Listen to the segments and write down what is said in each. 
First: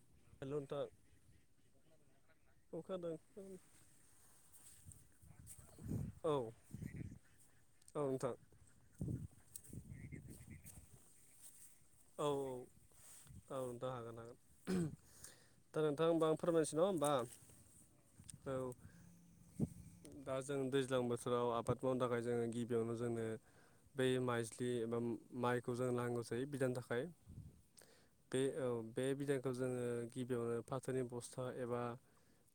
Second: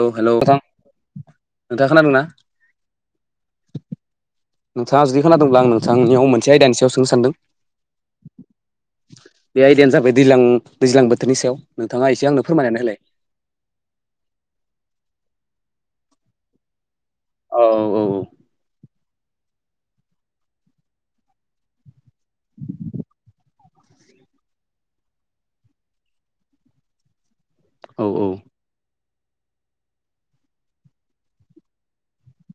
औ हेलौ नोंथां नोंथांङा खोनादोंना? औ खोनादों नोंथांङा जुदि खोनादोंब्ला आं नोंथांनियाव औ मोनसे आयदानि सायाव सोंनो सानदों औ नोंथां। बे आइडयानो जाबाय दैज्लां दैज्लां बोथोरनि सायाव, नोंथाङा औ एसे आंनो फोरमायनानै होलाय। औ नथां हागोन हागोन, दा नोंथां होमबा आं फोरमायनोसै नङा होमबा? अ औ औ। औ'। दा जों दैज्लां बोथोराव आबाद मावनो थाखाय जोङो गिबियावनो जोङो बै माइज्लि एबा माइखौ जों नांगौ जायो बिनि थाखाय। औ बे औ बे बिदांखौ जोङो फाथोनि बस्था एबा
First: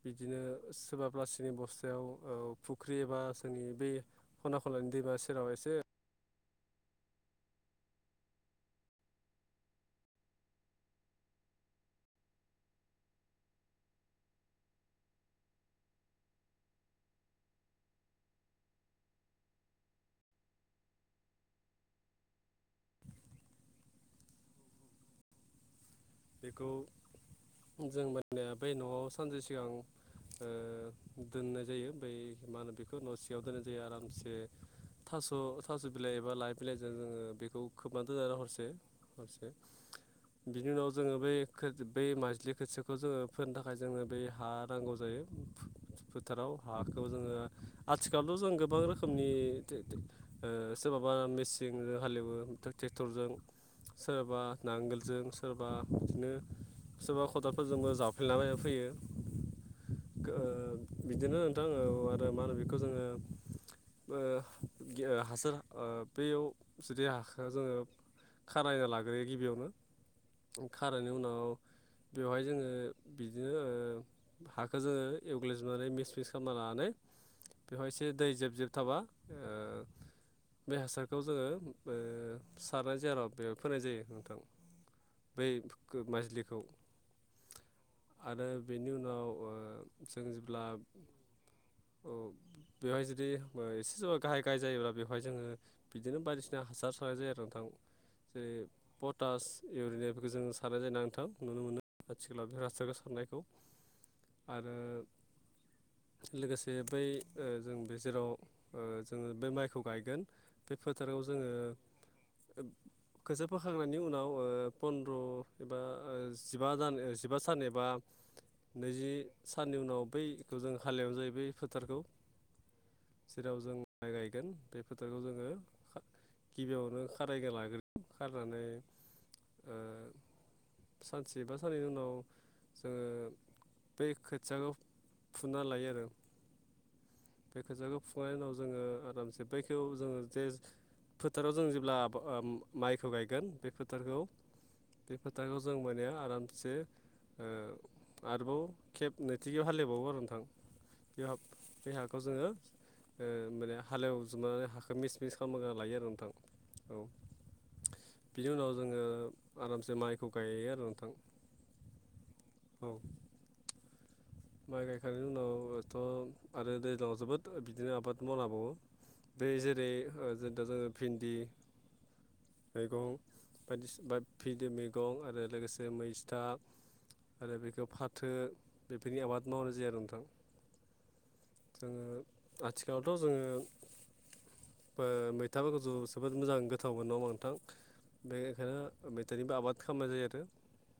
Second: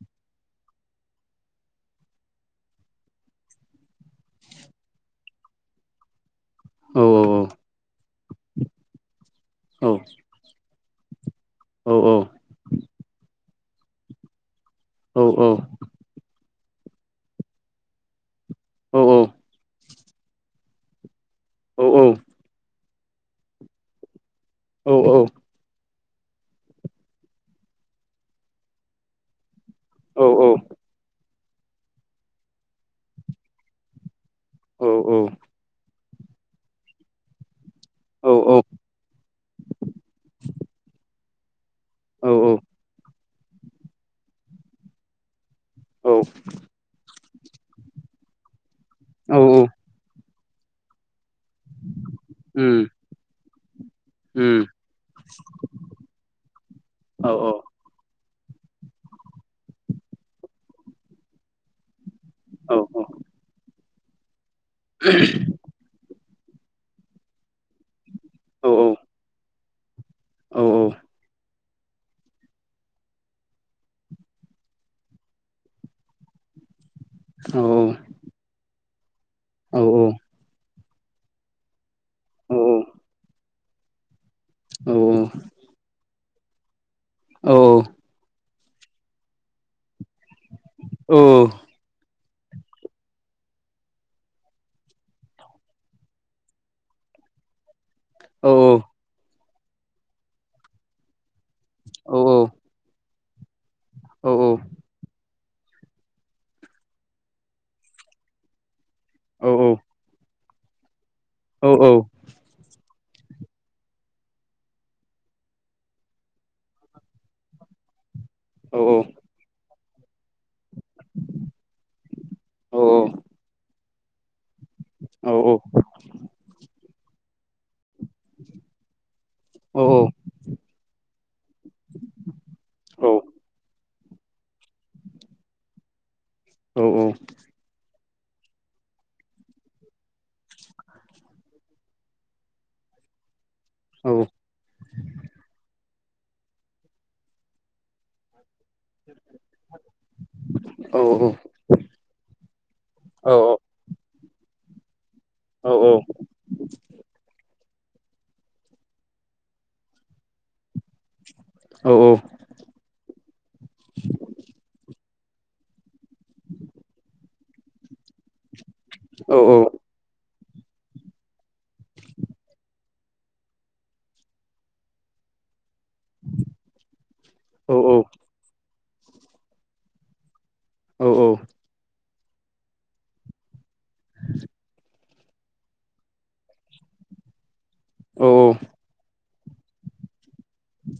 बिदिनो सोरबााब्लासिनि बस्थायाव फुख्रि एबा सोरनि बे खना खलायनानै दैबा सेराव एसे औ औ औ औ। औ औ। औ-औ। औ औ औ। औ औ। बेखौ जों मानिनाया बै न'आव सानसे सिगां। अ दोननाय जायो ओमफ्राय मा होनो बेखौ न' सिङायाव दोननाय जायो आरामसे थास' थास' बिलाइ एबा लाय बिलाइजों जोङो बेखौ खोबनानै औ दोनो औ औ हरसे हरसे बिनि उनाव जोङो बै बै उम माइजलि खोथियाखौ जोङो फोनो थाखाय जोङो बै हा नांगौ जायो। फोथाराव हाखौ जोङो आथिखालथ' जों गोबां रोखोमनि उम सोरबाबा मेसिनजों हालेवो ट्रेक्टरजों सोरबा नांगोलजों सोरबा बिदिनो सोरबा औ खदालफोरजोंबो जाव जावग्लिबायना फोयो बिदिनो नोंथां ओं। आरो मा होनो बेखौ औ जोङो हासार बेयाव जुदि हाखौ जोङो औ खारायना लाग्रोयो गिबियावनो। औ खारानायनि उनाव बेवहाय जोङो बिदिनो ओ हाखौ जोङो एवग्लिजोबनानै मिस मिस खालामना लानानै। बेवहाय एसे दै जेब जेब थाबा, बे हासारखौ जोङो सारनाय जाया बेवहाय फोनाय जायो नोंथां। औ औ। मायज्लिखौ आरो बेनि उनाव जों जेब्ला औ। औ बेवहाय जुदि सोरबा एसे गाहाय गाहाय जायोब्ला बेवहाय जोङो बिदिनो बायदिसिना हासार सारनाय जायो आरो नोंथां। जेरै पटास, इउरिया बेफोरखौ जों सारनाय जायो नोंथां। नुनो मोनो आथिखालावथ' रासायनारि हासार सारनायखौ, आरो लोगोसे बै जों बे जेराव जोङो बै माइखौ गायगोन बे फोथाराव जोङो औ औ खोथिया फोखांनायनि उनाव ओ पन्द्र' एबा जिबा दान जिबा सान एबा औ नैजि साननि उनाव बैखौ जों हालेवनो जायो बै फोथारखौ, जेराव जों माइ गायगोन बे फोथारखौ जोङो गिबियावनो खारायना लाग्रोदों खारायनानै ओं सानसेबा साननैनि उनाव जोङो बै खोथियाखौ फुना लायो आरो। औ औ। बे खोथियाखौ फुखांनायनि उनाव जोङो आरामसे बैइखौ जोङो जे फोथाराव जों जेब्ला माइखौ गायगोन बे फोथारखौ बे फोथारखौ जों माने आरामसे आरोबाव खेब नैथि हालेबावो आरो नोंथां। बे हाब बे हाखौ जोङो माने हालेवजोबनानै हाखौ मिस मिस खालामग्रोना लायो आरो नोंथां औ बिनि उनाव जोङो आरामसे माइखौ गायो आरो नोंथां। औ औ। औ माइ गायखांनायनि उनावथ' आरो दैज्लांआव जोबोद बिदिनो आबाद मावनो हाबावो। बे जेरै जों दा जोङो भिन्दि मैगं बायदिसिना फिन्डि मैगं आरो लोगोसे जै मैस्था आरो बेखौ फाथो बेफोरनि आबाद मावनाय जायो नोंथां। औ औ जोङो आथिखालावथ' जोङो [inaudible] बो मैथाफोरखौथ' जोबोद मोजां गोथावबो मोनो नङा होमबा नोंथां बे ओंखायनो मैथानिबो आबाद खालामनाय जायो आरो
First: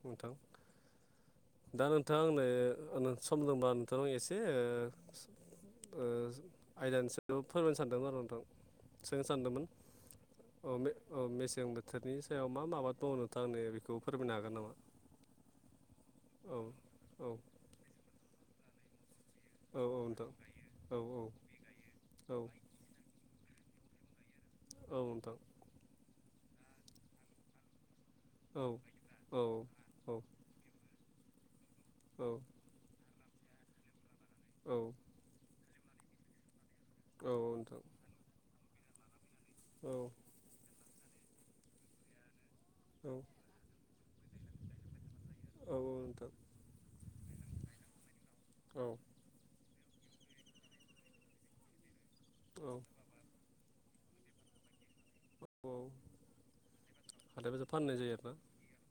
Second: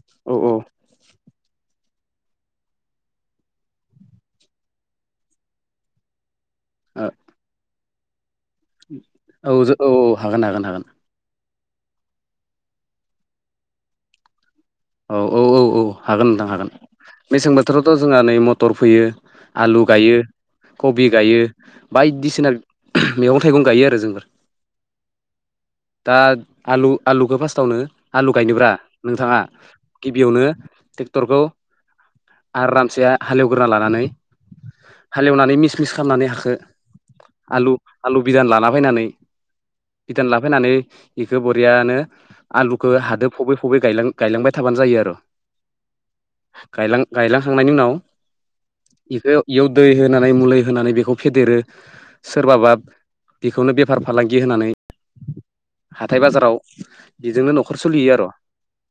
नोंथां। दा नोंथाङा आंनो सम दंबा नोंथांनाव एसे ओ आयदानि सायाव फोरमायनो सानदोंमोन आरो नोंथां सोंनो सानदोंमोन औ हागोन हागोन अ हागोन मे औ मेसें बोथोरनि सायाव मा मा आबाद मावो नोंथांङा आंनो बेखौ एसे फोरमायनो हागोन नामा? औ औ औ औ हागोन नोंथां औ हागोन औ मेसें बोथोरावथ' जोंहा नै मटर फोयो। औ आलु गायो नोंथां औ कबि गायो औ बायदिसिना मैगं थाइगं गायो आरो जोंफोर। औ नोंथां। दा आलु आलुखौ फार्स्टावनो आलु औ गायनोब्रा औ नोंथाङा गिबियावनो ट्रेक्टरखौ औ आरामसे हालेवग्रोना लानानै औ हालेवनानै मिस मिस खालामनानै हाखो औ आलु नोंथां आलु बिदान लाना फायनानै बिदान लाना फायनानै बिखौ बरियानो आलुखौ हादो फबै फबै गायलां गायलांबाय थाबानो जायो आरो। औ औ नोंथां। गायलां गायलांखांनायनि उनाव औ इखो इयाव दै होनानै मुलि होनानै‌ बेखौ फेदेरो सोरबाबा औ बेखौनो बेफार फालांगि होनानै औ हाथाय बाजाराव हाथाय बिजोंनो बाजार नख'र फाननाय सलियो जायो आर'। आरोना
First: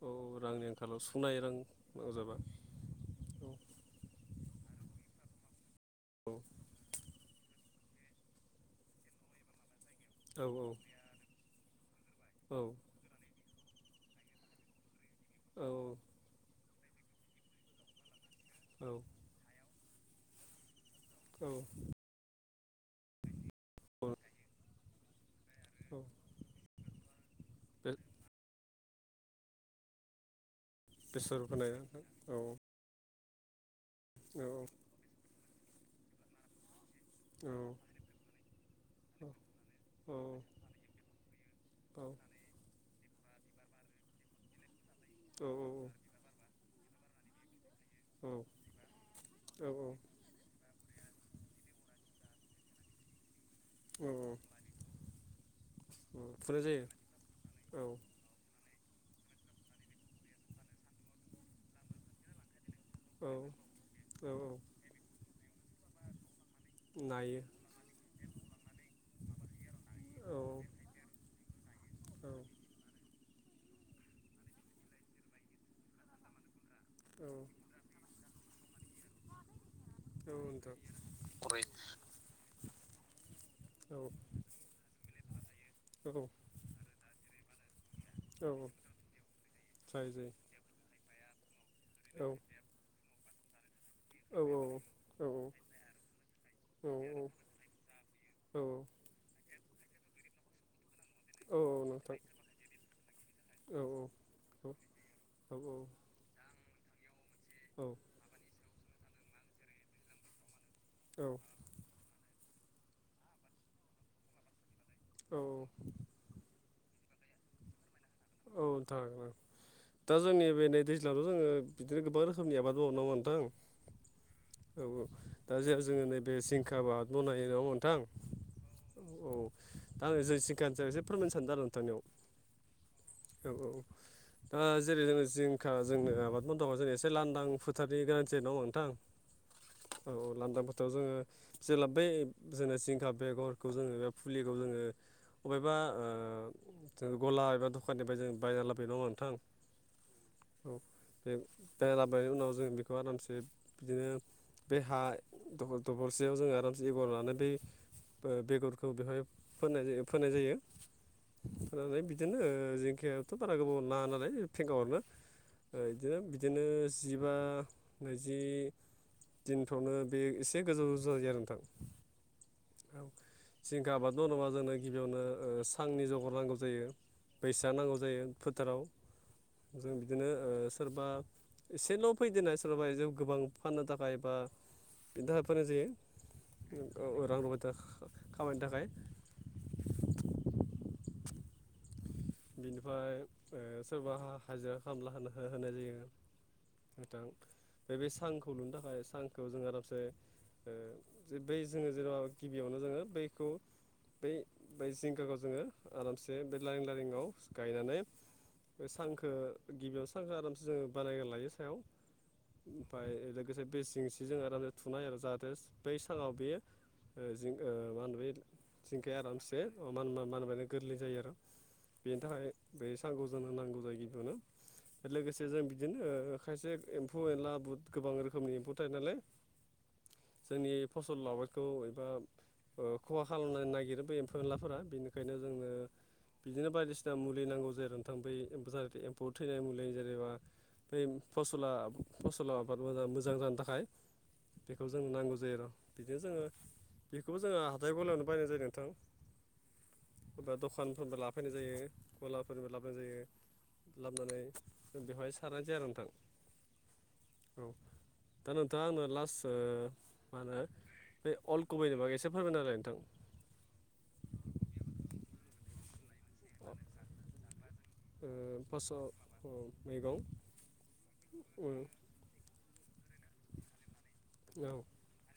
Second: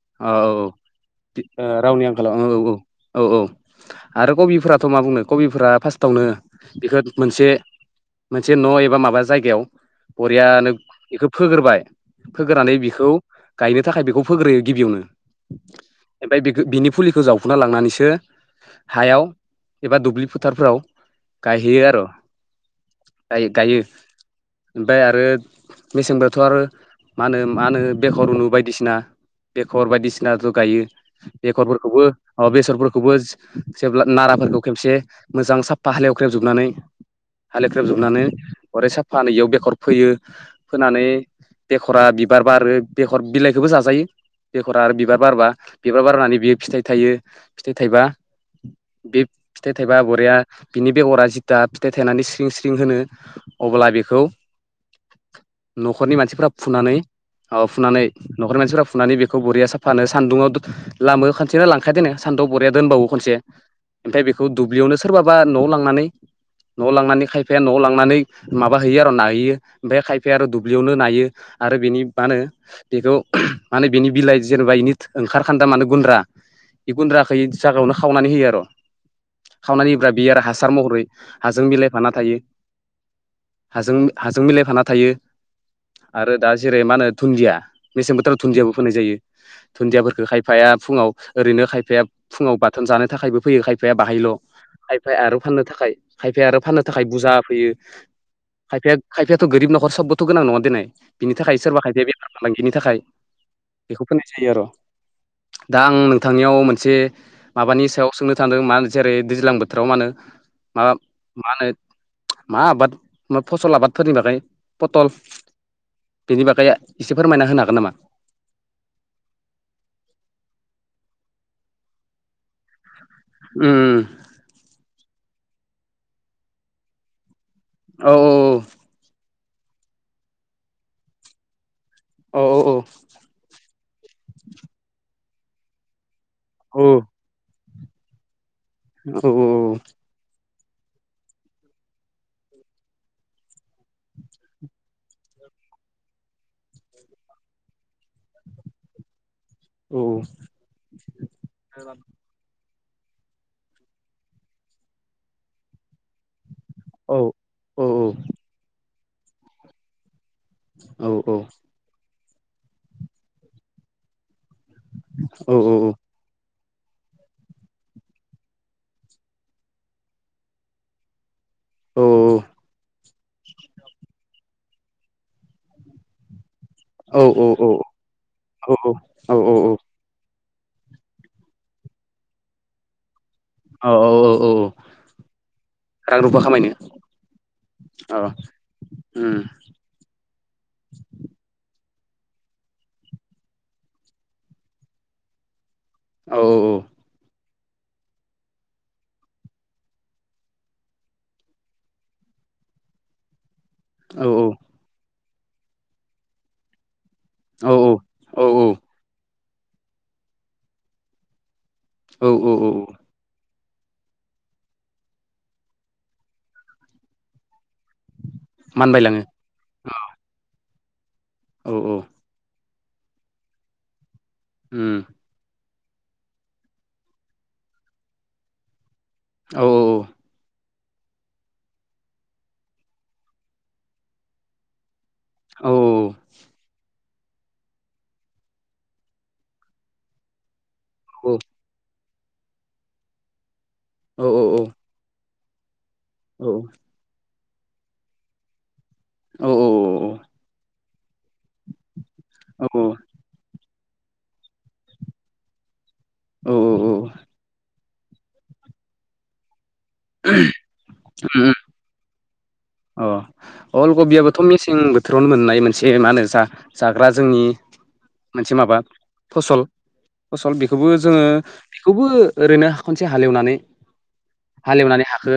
औ अ रांनि आंखालाव सुनाय रां औ रावनि नांगौ आंखालाव जाबा औ औ। औ औ आरो कबिफोराथ' मा बुंनो कबिफोरा फार्स्टावनो औ बिखो मोनसे मोनसे न' एबा माबा जायगायाव औ बरियानो इखो फोग्रोबाय औ फोग्रोनानै बिखौ गायनो थाखाय बेखौ फोग्रोयो गिबियावनो। औ ओमफाय बेखौ बिनि फुलिखौ जावफुना लांनानैसो औ हायाव एबा दुब्लि फोथारफोराव औ गायहैयो आर गायो गायो ओमफाय आरो औ मेसेंबाथ आरो मा होनो मा होनो बे बेखर उनु बायदिसिना बेखर बायदिसिना ब्लाबो गायो बेसर फोनाय औ बेखरफोरखौबो औ अ बेसरफोरखौबो जेब्ला औ नाराफोरखौ खेबसे मोजां साफा हालेवख्रेब जोबनानै हालेख्रेब जोबनानै बरिया साफानो इयाव बेखर फोयो फोनानै बेखरा औ बिबार बारो बेखर बिलाइखोबो जाजायो बेखरा आरो बिबार औ बारबा बिबार बारनानै बियो फिथाइ थायो फिथाइ थाइबा औ बे फिथाइ थाइबा बरिया बिनि बेगरा जिथा फिथाइ थायनानै स्रिं स्रिं होनो अब्ला बेखौ नखरनि औ मानसिफ्रा फुनाय फुनानै जायो अ औ फुनानै नखरनि मानसिफोरा फुनानै बेखौ बरिया सा फानो सान्दुंङाव दो लामो खनसेनो लांखाया देनाय बरिया दोनबावो औ खनसे ओमफाय बेखौ औ दुब्लियावनो सोरबाबा नआव लांनानै नवाव लांनानै नायो खायफाया नवाव लांनानै माबा हैयो आर नाहैयो ओमफाय खायफा या औ आरो दुब्लियावनो नायो आरो बेनि औ मानो बेखौ माने बिनि बिलाइ जेनेबा इनि ओंखारखान्दा माने गुन्द्रा बे औ गुन्द्राखै जागायावनो खावनानै होयो आर' खावनानैब्रा औ बियो आरो नोंथां हासार महरै औ हाजों मिलायफाना थायो हाजों औ हाजों मिलायफाना थायो आरो दा जेरै मा होनो दुन्दिया मेसें बोथोराव औ दुन्दियाबो फोननाय जायो जायो दुन्दियाफोरफोरखौ खाय जायो खायफाया फुङाव ओरैनो खायफाया फुङाव बाथोन जानो थाखायबो फैयो खाय खायफाया बाहायल' औ औ औ औ खायफाया औ आरो औ फाननो थाखाय खायफाया आरो फाननो थाखाय औ नोंथां औ बुरजा फैयो औ खायफायथ' गोरिब नखर सबबोथ गोनां नङा देनाय बिनि थाखाय औ सोरबा खायफाया बेफार फालांगिनि थाखाय बेखौ फनाय जायो आर' औ औ थांनियाव मोनसे माबानि सायाव सोंनो थांदों मा जेरै दैज्लां बोथोराव मा होनो माबा मा होनो मा आबाद फसल आबादफोरनि बागै पटल औ बेनि बागै एसे फोरमायना होनो हागोन नामा? औ थारैनो दा जों नै बे दैज्लांथ' जोङो बिदिनो गोबां रोखो रोखोमनि आबाद मावो नङा होनबा नोंथां उम औ औ दा जे जोङो नैबे जिंखा आबाद बनायो नङा होनबा नोंथां औ औ दा आं जेसिखानि सोमोन्दै एसे फोरमायनो सानदों आरो नोंथांनियाव औ औ औ औ औ दा जेरै जों जिंखा जोंनो आबाद माव दङ औ जों एसे लांदां फो थानि गोनांथि दङ नङा होनबा नोंथां औ औ औ औ लान्दां फोथोराव जोङो जेब्ला बै जोंनो जिंखा बेगरखौ जोङो बे फुलिखौ जोङो बबेबा ओ जों गला एबा दखाननिफ्राय जों बायना लाबोबाय नङा होनबा नोंथां औ औ बे बायनख लाबोनायनि उनाव जों बेखौ खौ आरामसे बिदिनो बे हा दखर दखरसेयाव जोङो जेगर औ लानो बै औ ओ बेगरखौ बेवहाय फोन फोनाय जायो औ औ होननानै बिदिनो ओ जिंखायाथ बारा गोबाव नाङा नालाय फेंगा हरनो ओ ओ बिदिनो जिबा नैजि दिनफोरावनो बे एसे गोजौ गोजौ जायो आरो नोंथां। औ औ जिंखा आबाद मावोबा जोंनो गिबियावनो ओ सांनि जगर नांगौ जायो। औ बैसा नांगौ जायो फोथाराव औ जों बि दिनो ओ सोरबा एसेल' फैदना सोरबा गोबां फाननो औ थाखाय बा औ औ बिनि थाखाय फानो रां रुफा खामायनो जायो औ रां रुफाया अ खामायनो थाखाय उम बिनिफ्राय ओ सोरबा हाजिरा खला हो-होनाय जायो। औ औ नोंथां बे सांखौ लुनो थाखाय सांखौ जोंहा दाबसे ओ बै जोङो जेन'बा गिबियावनो जोङो बैखौ औ बै बै जिंखाखौ जोङो आरामसे बे लारिं लारिंआव औ गायनानै औ बे सांखो गिबियाव सांखो आरामसे जोङो बानायग लायो सायाव औ औ ओमफ्राय लोगोसे बे जिंसिजों आराम जाहाथे बै साहाव बेयो ओ जे मा होनो बे जिंखाया मानबायलाङो आरामसे मा-मानबायानो गोरलै जायो आरो औ औ बेनि थाखाय बे साखौ जोंनो नांगौ जायो गिबियावनो हम लोगोसे जों बिदिनो ओ खायसे एम्फौ-एनला बु गोबां रोखोमनि एम्फौ थायो नालाय औ जोंनि पसल आबाद एबा ओ खहा खालामनो नागिरो बे एम्फौ-एनलाफोरा बेनिखायनो औ जोङो बायदिसिना मुलि नांगौ जेरै नोंथां बे एम्फौआव थैनाय मुलि जेनबा बे फसला फसल आबाद मोजां जानो थाखाय औ औ बेखौ जोंनो नांगौ जायो र बिदिनो जोङो बेखौबो जोङो हाथाय गलायावनो बायनाय जायो नोंथां। औ बेबा दखानफोरनिबो लाफैनाय जायो गलाफोरनिबो लाबोनाय जायो। लाबोनानै बेवहाय सारनानै जाया नोंथां। औ औ औ औ दा नोंथाङा आंनो लास ओ मा होनो उम बे अल गुबिनि बागै एसे फोरमाय होलाय नोंथां अ अल कबियाबोथ' मेसें बोथोरावनो मोननाय मोनसे जा-जाग्रा जोंनि ओ मोनसे माबा फार्स्टआव फसल मैगं फसल बेखौबो जोङो बेखौबो ओरैनो खनसे हालेवनानै औ हालेवनानै हाखौ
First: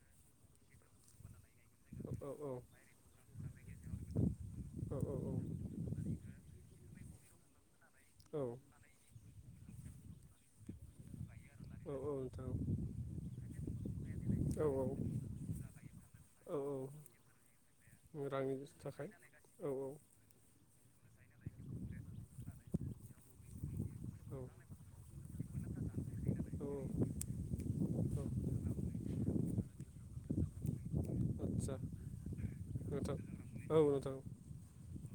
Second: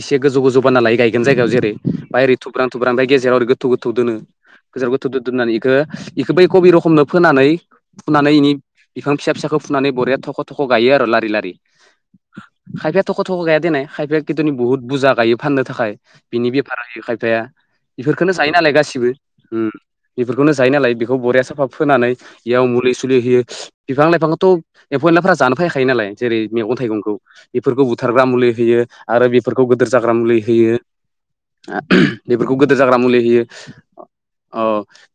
इसे गोजौ गोजौ बानायना लागोन गायगोन जायगायाव जेरै औ नोंथां ओमफ्राय ओरै थुब्रां थुब्रां ओमफ्राय गेजेराव ओरै गोथौ गोथौ दोनो गेजेराव गोथौ गोथौ दोन्नानै बेखौ बेखौ बै कबि रखमनो फोनानै फुनानै इनि बिफां फिसा फिसाखौ फुनानै बरिया थख' थख' गायो आरो लारि लारि खायफाया थख' थख' गाया देेननाय खायफाया खिथुनि औ बुहुत बुरजा गायो फाननो थाखाय। नि औ बेफार खायफाया औ बेफोरखौनो जायो रांनि नालाय गासिबो थाखाय औ उ बेफोरखौनो जायो नालाय बेखौ बरिया साफा फोनानै बेयाव मुलि सुलि होयो। औ बिफां-लाइफांखौथ' एम्फौ-एनलाफोरा जानो फैखायो नालाय जेरै औ मैगं-थाइगंखौ बेफोरखौ बुथारग्रा औ मुलि होयो आरो बेफोरखौ गोदोर जाग्रा मुलि होयो। आदसा आ ओम बेफोरखौ गोदोर जाग्रा नोंथां मुलि होयो। औ नोंथां औ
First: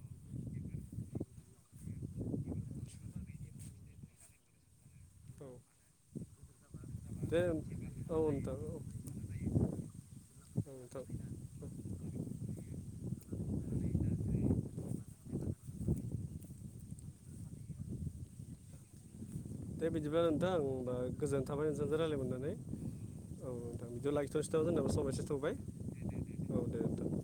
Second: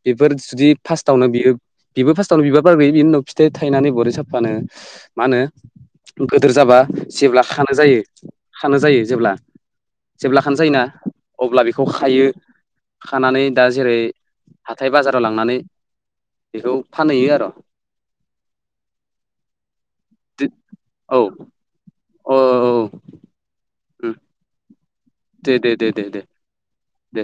बेफोर जुदि फार्स्टआवनो बियो बिबो फार्स्टआवनो बिबार बार बारबाय बिनि उनाव फिथाइ थायनानै बरिया साफानो मा होनो औ गोदोर जाबा दे जेब्ला औ खानो जायो नोंथां औ खानो जायो जेब्ला जेब्ला खानो जायोना [inaudible] अब्ला बेखौ खायो खानानै दा जेरै हाथाय बाजाराव लांनानै बेखौ फानहैयो आर दे बिदिब्ला नोंथां होमबा गोजोन थाबाय नोंथांजों रायजलाय औ मोननानै। औ बिदिबा औ लाखिथ [unintelligible] दे दे दे दे दे दे